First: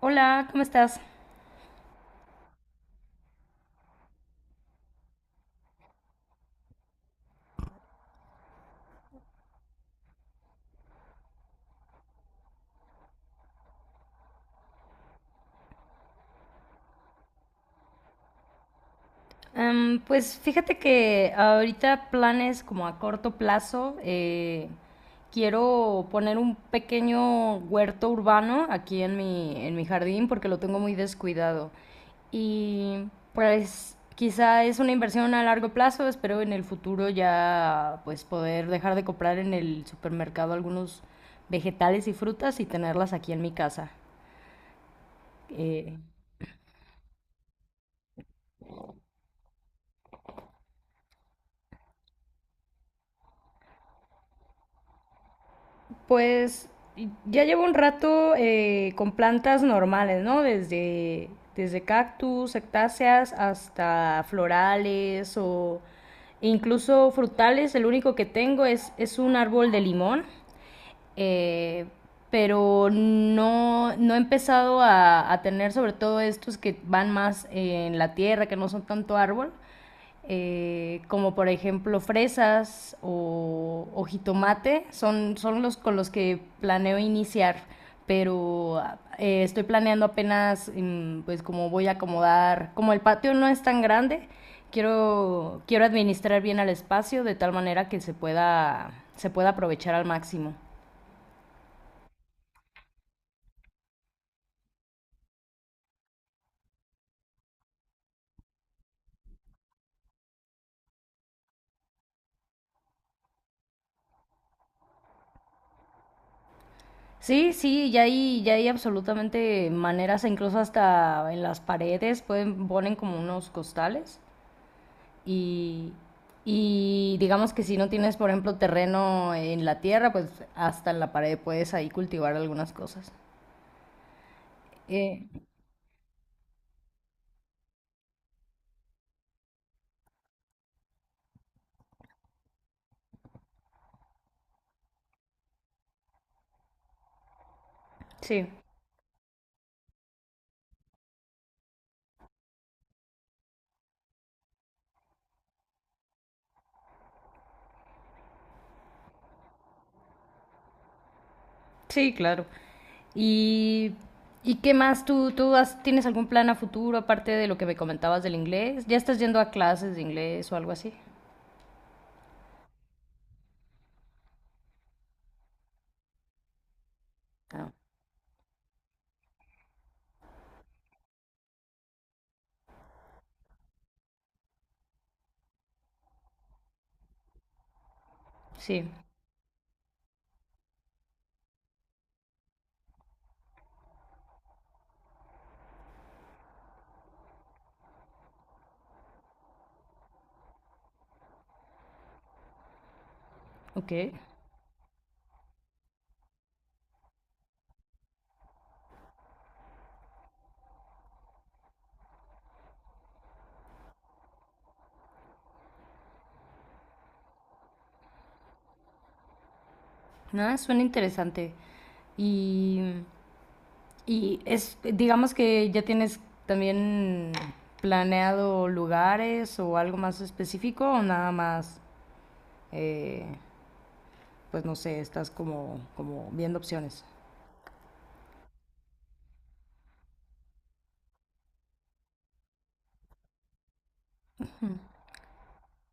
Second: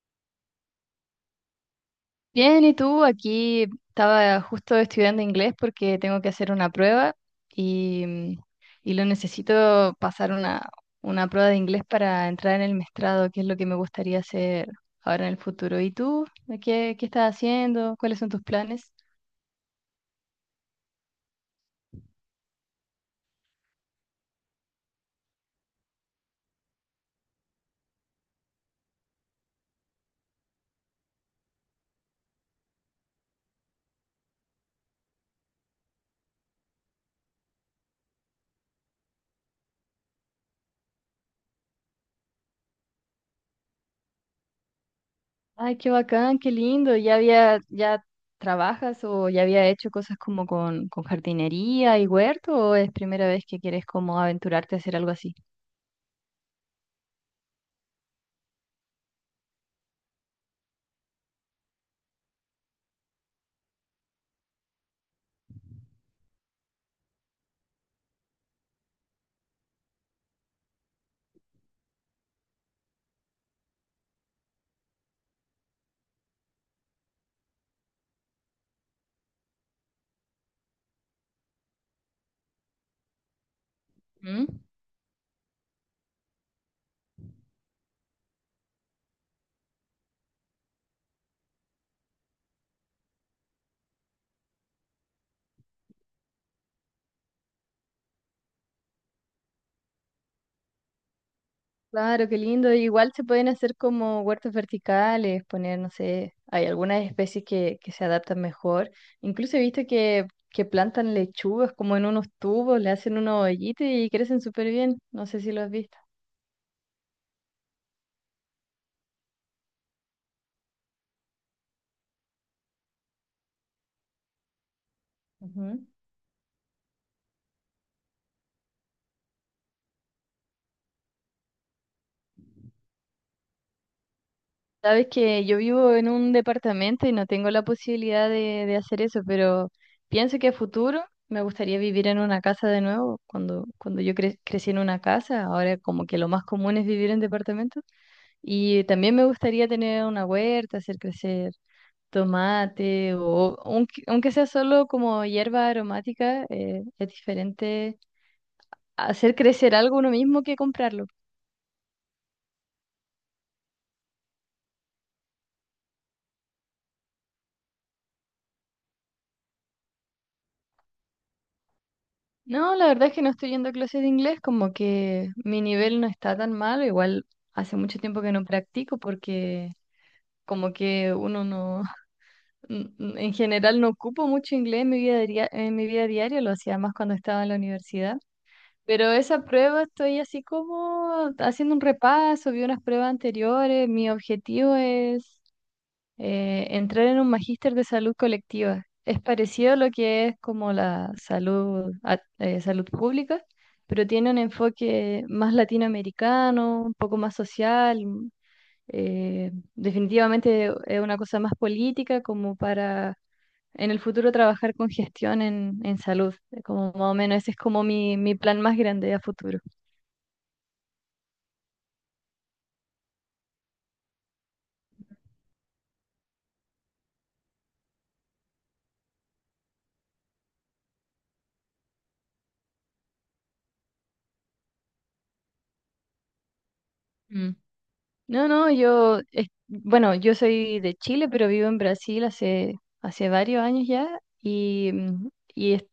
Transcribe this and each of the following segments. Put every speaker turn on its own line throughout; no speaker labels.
Hola, ¿cómo estás?
Bien, ¿y tú? Aquí estaba justo estudiando inglés porque tengo que hacer una prueba y, mm, y lo necesito pasar una prueba de inglés para entrar en el maestrado que es lo que me gustaría hacer ahora en el futuro. ¿Y tú? ¿Qué estás haciendo? ¿Cuáles son tus planes?
Pues fíjate que ahorita planes como a corto plazo, quiero poner un pequeño huerto urbano aquí en mi jardín porque lo tengo muy descuidado. Y pues quizá es una inversión a largo plazo, espero en el futuro ya pues poder dejar de comprar en el supermercado algunos vegetales y frutas y tenerlas aquí en mi casa.
Ay, qué
Eh,
bacán, qué lindo. ¿Ya trabajas o ya había hecho cosas como con jardinería y huerto o es primera vez que quieres como aventurarte a hacer algo así?
Pues ya llevo un rato con plantas normales, ¿no? Desde, desde cactus, cactáceas, hasta florales o incluso frutales. El único que tengo es un árbol de limón eh, pero no, no he empezado tener sobre todo estos que van más en la tierra, que no son tanto árbol, como por ejemplo fresas o
¿Mm?
jitomate, son, son los con los que planeo iniciar, pero estoy planeando apenas pues como voy a acomodar, como el patio no es tan grande, quiero, quiero administrar bien el espacio de tal manera que se pueda aprovechar al máximo.
Claro, qué lindo. Igual se pueden hacer como huertos verticales, poner, no sé, hay algunas especies que se adaptan mejor. Incluso he visto que plantan lechugas como en unos tubos, le hacen unos hoyitos y crecen súper bien. No sé si lo has visto.
Sí, sí, ya hay absolutamente maneras, e incluso hasta en las paredes pueden, ponen como unos costales
Ujú.
y, y digamos que si no tienes, por ejemplo, terreno en la tierra, pues hasta en la pared puedes ahí cultivar algunas cosas.
Sabes
Eh,
que yo vivo en un departamento y no tengo la posibilidad de hacer eso, pero pienso que a futuro me gustaría vivir en una casa de nuevo. Cuando yo crecí en una casa, ahora como que lo más común es vivir en departamentos.
sí,
Y también me gustaría tener una huerta, hacer crecer tomate o aunque sea solo como hierba aromática, es diferente hacer crecer algo uno mismo que comprarlo.
sí, claro. ¿Y, y qué más? ¿Tú, tienes algún plan a futuro aparte de lo que me comentabas del inglés? ¿Ya estás yendo a clases de inglés o algo así?
No, la verdad es que no estoy yendo a clases de inglés, como que mi nivel no está tan malo, igual
Ah,
hace mucho tiempo que no practico porque como que uno no, en general no ocupo mucho inglés en mi vida, en mi vida diaria, lo hacía más cuando estaba en la universidad.
sí,
Pero esa prueba estoy así como haciendo un repaso, vi unas pruebas anteriores. Mi objetivo es entrar en un magíster de salud colectiva. Es parecido a lo que es como la salud, salud pública,
ok.
pero tiene un enfoque más latinoamericano, un poco más social. Definitivamente es una cosa más política como para en el futuro trabajar con gestión en salud. Como más o menos ese es como mi plan más grande a futuro.
Ah, suena interesante. Y, y es, digamos que ya tienes también planeado lugares o algo más específico o nada más, eh, pues no sé, estás como, como viendo opciones.
Mm. No, no, yo, bueno, yo soy de Chile, pero vivo en Brasil hace, hace varios años ya y, mm, y es-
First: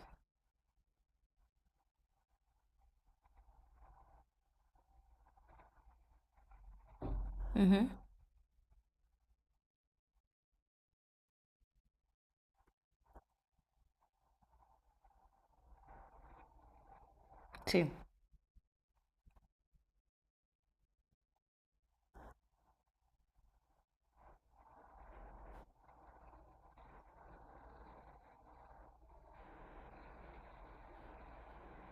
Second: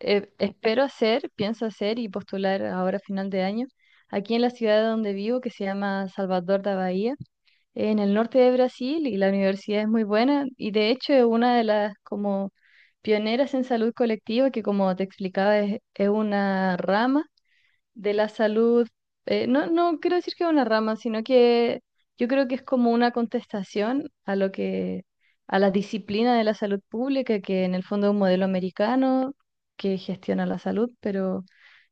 espero hacer, pienso hacer y postular ahora a final de año aquí en la ciudad donde vivo, que se llama Salvador da Bahía,
Ujú.
en el norte de Brasil, y la universidad es muy buena y de hecho es una de las como pioneras en salud colectiva que, como te explicaba, es una rama
Sí,
de la salud. No, no quiero decir que es una rama, sino que yo creo que es como una contestación a lo a la disciplina de la salud pública, que en el fondo es un modelo americano que gestiona la salud, pero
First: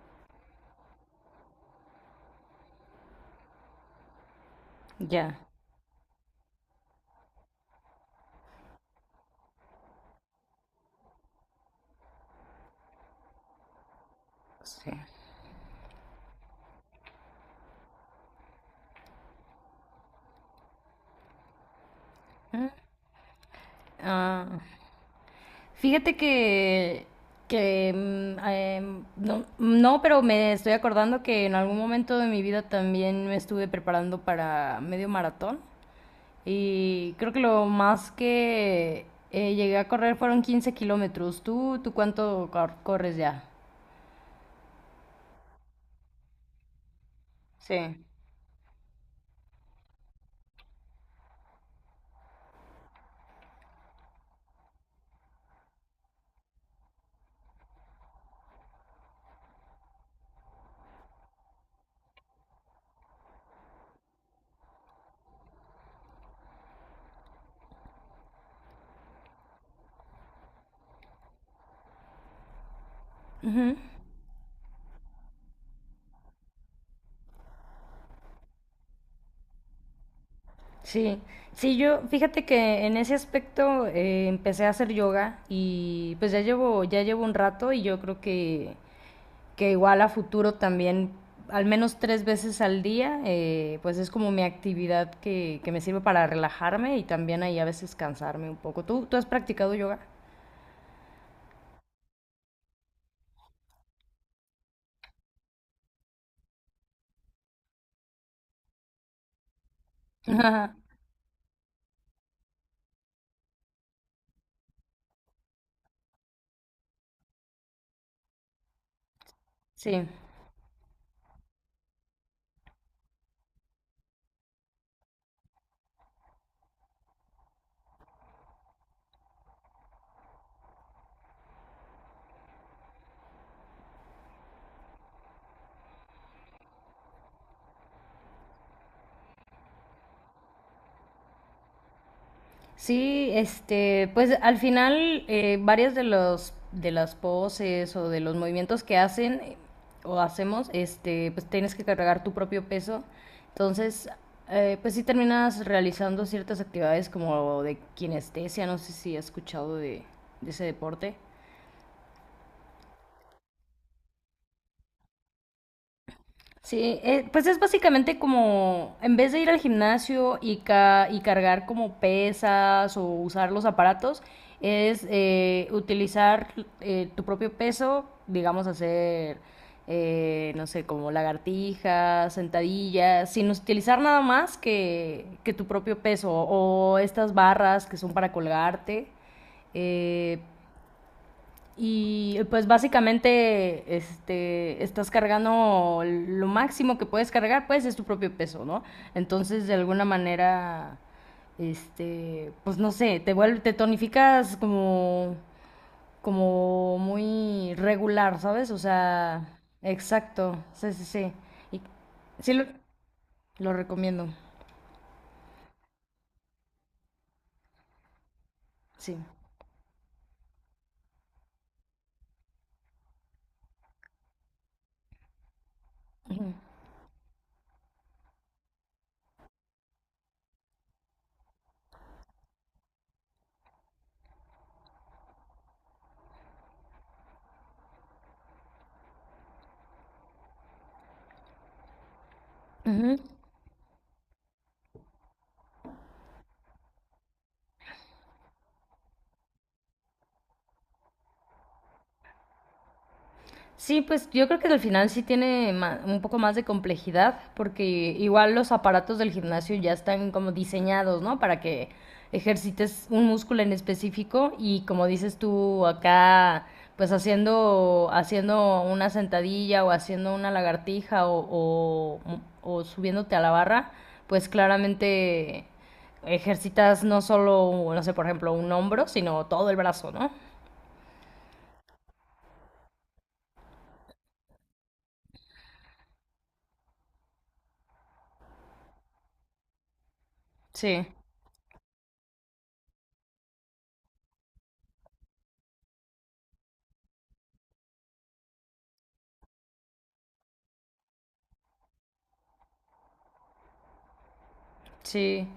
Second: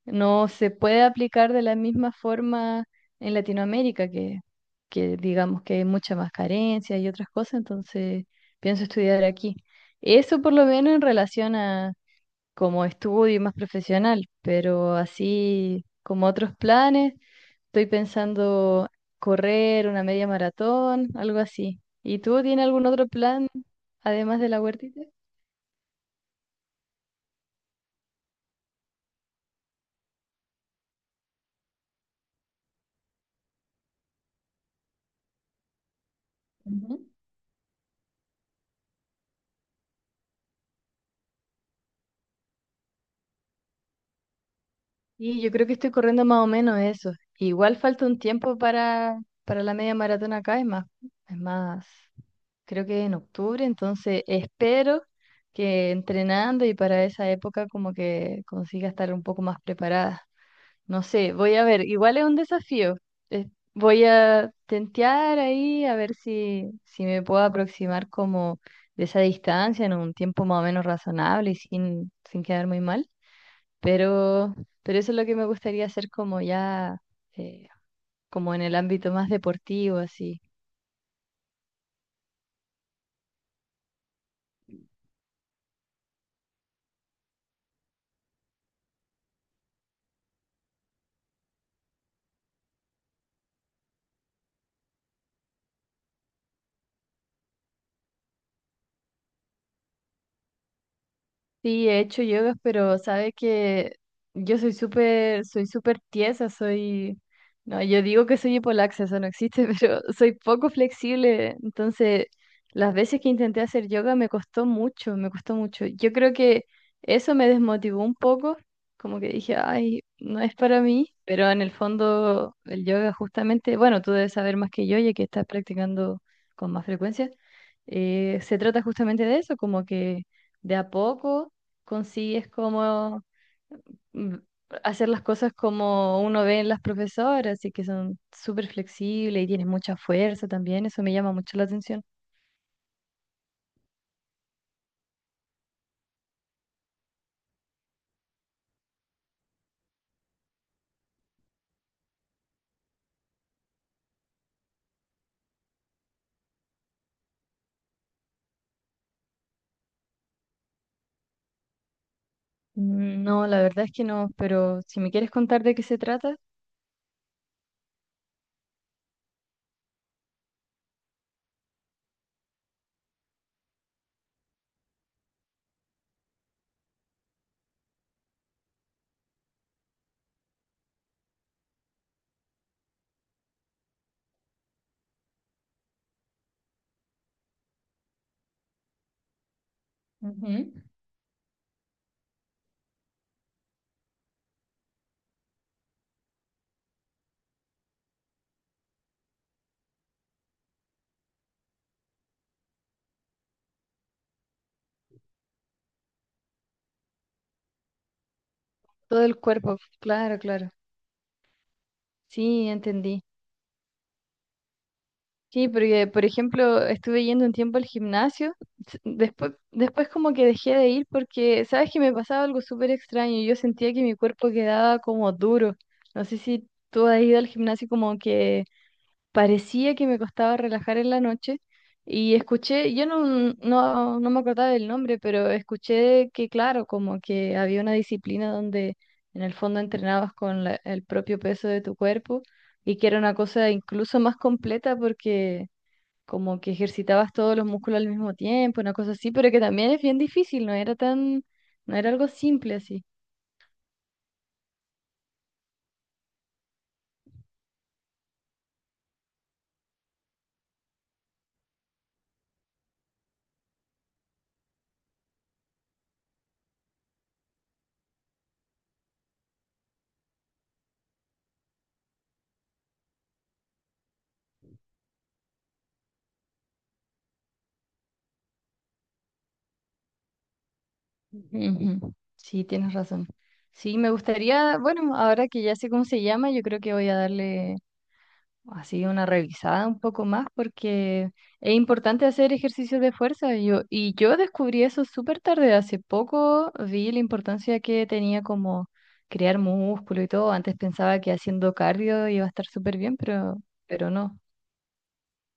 no se puede aplicar de la misma forma en Latinoamérica, que
ya,
digamos que hay mucha más carencia y otras cosas, entonces pienso estudiar aquí. Eso por lo menos en relación a como estudio y más profesional,
sí.
pero así como otros planes, estoy pensando correr una media maratón, algo así. ¿Y tú tienes algún otro plan además de
Ah,
la huertita?
fíjate que no, no, pero me estoy acordando que en algún momento de mi vida también me estuve preparando para medio maratón.
Ujú.
Y creo que lo más que llegué a correr fueron 15 kilómetros. ¿Tú, corres ya?
Y yo creo que estoy corriendo más o menos eso.
Sí.
Igual falta un tiempo para la media maratón acá, es más, creo que en octubre, entonces espero que entrenando y para esa época como que consiga estar un poco más preparada. No sé, voy a ver, igual es un desafío. Es- Voy a tentear ahí a ver si, si me puedo aproximar como de esa distancia en un tiempo más o menos razonable y sin quedar muy mal.
Ujú,
Pero, pero eso es lo que me gustaría hacer como ya, eh, como en el ámbito más deportivo, así.
sí, sí, yo fíjate que en ese aspecto empecé a hacer yoga y pues ya llevo un rato y yo creo que igual a futuro también, al menos 3 veces al día, pues es como mi actividad que me sirve para relajarme y también ahí a veces cansarme un poco. ¿Tú, tú has practicado yoga?
Sí, he hecho yoga, pero sabe que yo soy súper tiesa, soy, no, yo digo que soy hipolaxa, eso no existe, pero soy poco flexible, entonces las veces que intenté hacer yoga me costó mucho, me costó mucho. Yo creo que eso me desmotivó un poco, como que dije, ay,
Sí.
no es para mí, pero en el fondo el yoga justamente, bueno, tú debes saber más que yo, ya que estás practicando con más frecuencia. Se trata justamente de eso, como que de a poco consigues como mm, hacer las cosas como uno ve en las profesoras y que son súper flexibles y tienes mucha fuerza también, eso me llama mucho la atención.
Sí, este, pues al final varias de los de las poses o de los movimientos que hacen o hacemos, este, pues tienes que cargar tu propio peso. Entonces, pues sí terminas realizando ciertas actividades como de kinestesia, no sé si has escuchado de ese deporte.
Mm, no, la verdad es que no, pero si me quieres contar de qué se trata.
Sí, pues es básicamente como, en vez de ir al gimnasio y, y cargar como pesas o usar los aparatos, es utilizar tu propio peso, digamos hacer, no sé, como lagartijas, sentadillas, sin utilizar nada más que tu propio peso o estas barras que son para colgarte. Eh,
Ujú.
y pues básicamente este, estás cargando lo máximo que puedes cargar, pues es tu propio peso, ¿no? Entonces de alguna manera, este, pues no sé, te, vuelve, te tonificas como, como muy regular, ¿sabes? O
Todo el
sea,
cuerpo, claro,
exacto,
claro.
sí, sí, sí. Y sí
Sí, entendí.
lo recomiendo,
Sí, porque por ejemplo estuve yendo un tiempo al gimnasio,
sí.
después como que dejé de ir porque, ¿sabes que me pasaba algo súper extraño? Yo sentía que mi cuerpo quedaba como duro. No sé si tú has ido al gimnasio, como que parecía que me costaba relajar en la noche y escuché, yo no, no me acordaba del nombre, pero escuché que claro, como que había una disciplina donde en el fondo entrenabas con el propio peso de tu cuerpo y que era una cosa incluso más completa porque como que ejercitabas todos los músculos al mismo tiempo, una cosa así, pero que también es bien difícil, no era algo simple así.
Sí, pues yo creo que al final sí tiene un poco más de complejidad, porque igual los aparatos del gimnasio ya están como diseñados, ¿no? Para que ejercites un músculo en específico y como dices tú acá, pues haciendo, haciendo una sentadilla o haciendo una lagartija o subiéndote a la barra, pues claramente ejercitas no solo, no sé, por ejemplo, un hombro, sino todo el brazo, ¿no?
Ujú. Sí, tienes razón. Sí, me gustaría, bueno, ahora que ya sé cómo se llama, yo creo que voy a darle así una revisada un poco más
Sí,
porque es importante hacer ejercicios de fuerza. Yo descubrí eso súper tarde, hace poco vi la importancia que tenía como crear músculo y todo. Antes pensaba que haciendo cardio iba a estar súper bien, pero no.
sí.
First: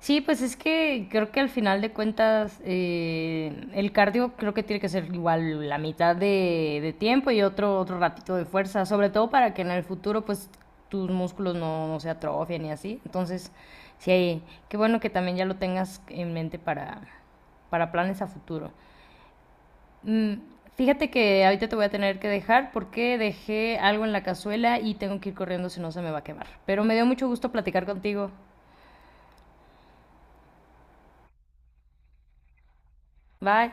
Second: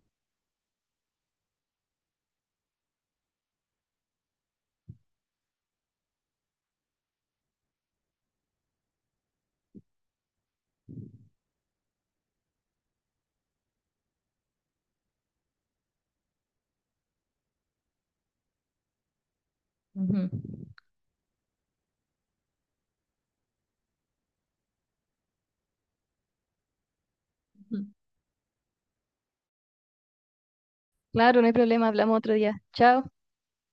Sí, pues es que creo que al final de cuentas el cardio creo que tiene que ser igual la mitad de tiempo y otro, otro ratito de fuerza, sobre todo para que en el futuro pues tus músculos no, no se atrofien y así. Entonces, sí, qué bueno que también ya lo tengas en mente para planes a futuro.
Ujú.
Mm, fíjate que ahorita te voy a tener que dejar porque dejé algo en la cazuela y tengo que ir corriendo si no se me va a quemar. Pero me dio mucho gusto
Ujú.
platicar contigo.
Claro, no hay problema, hablamos otro día. Chao.
Bye.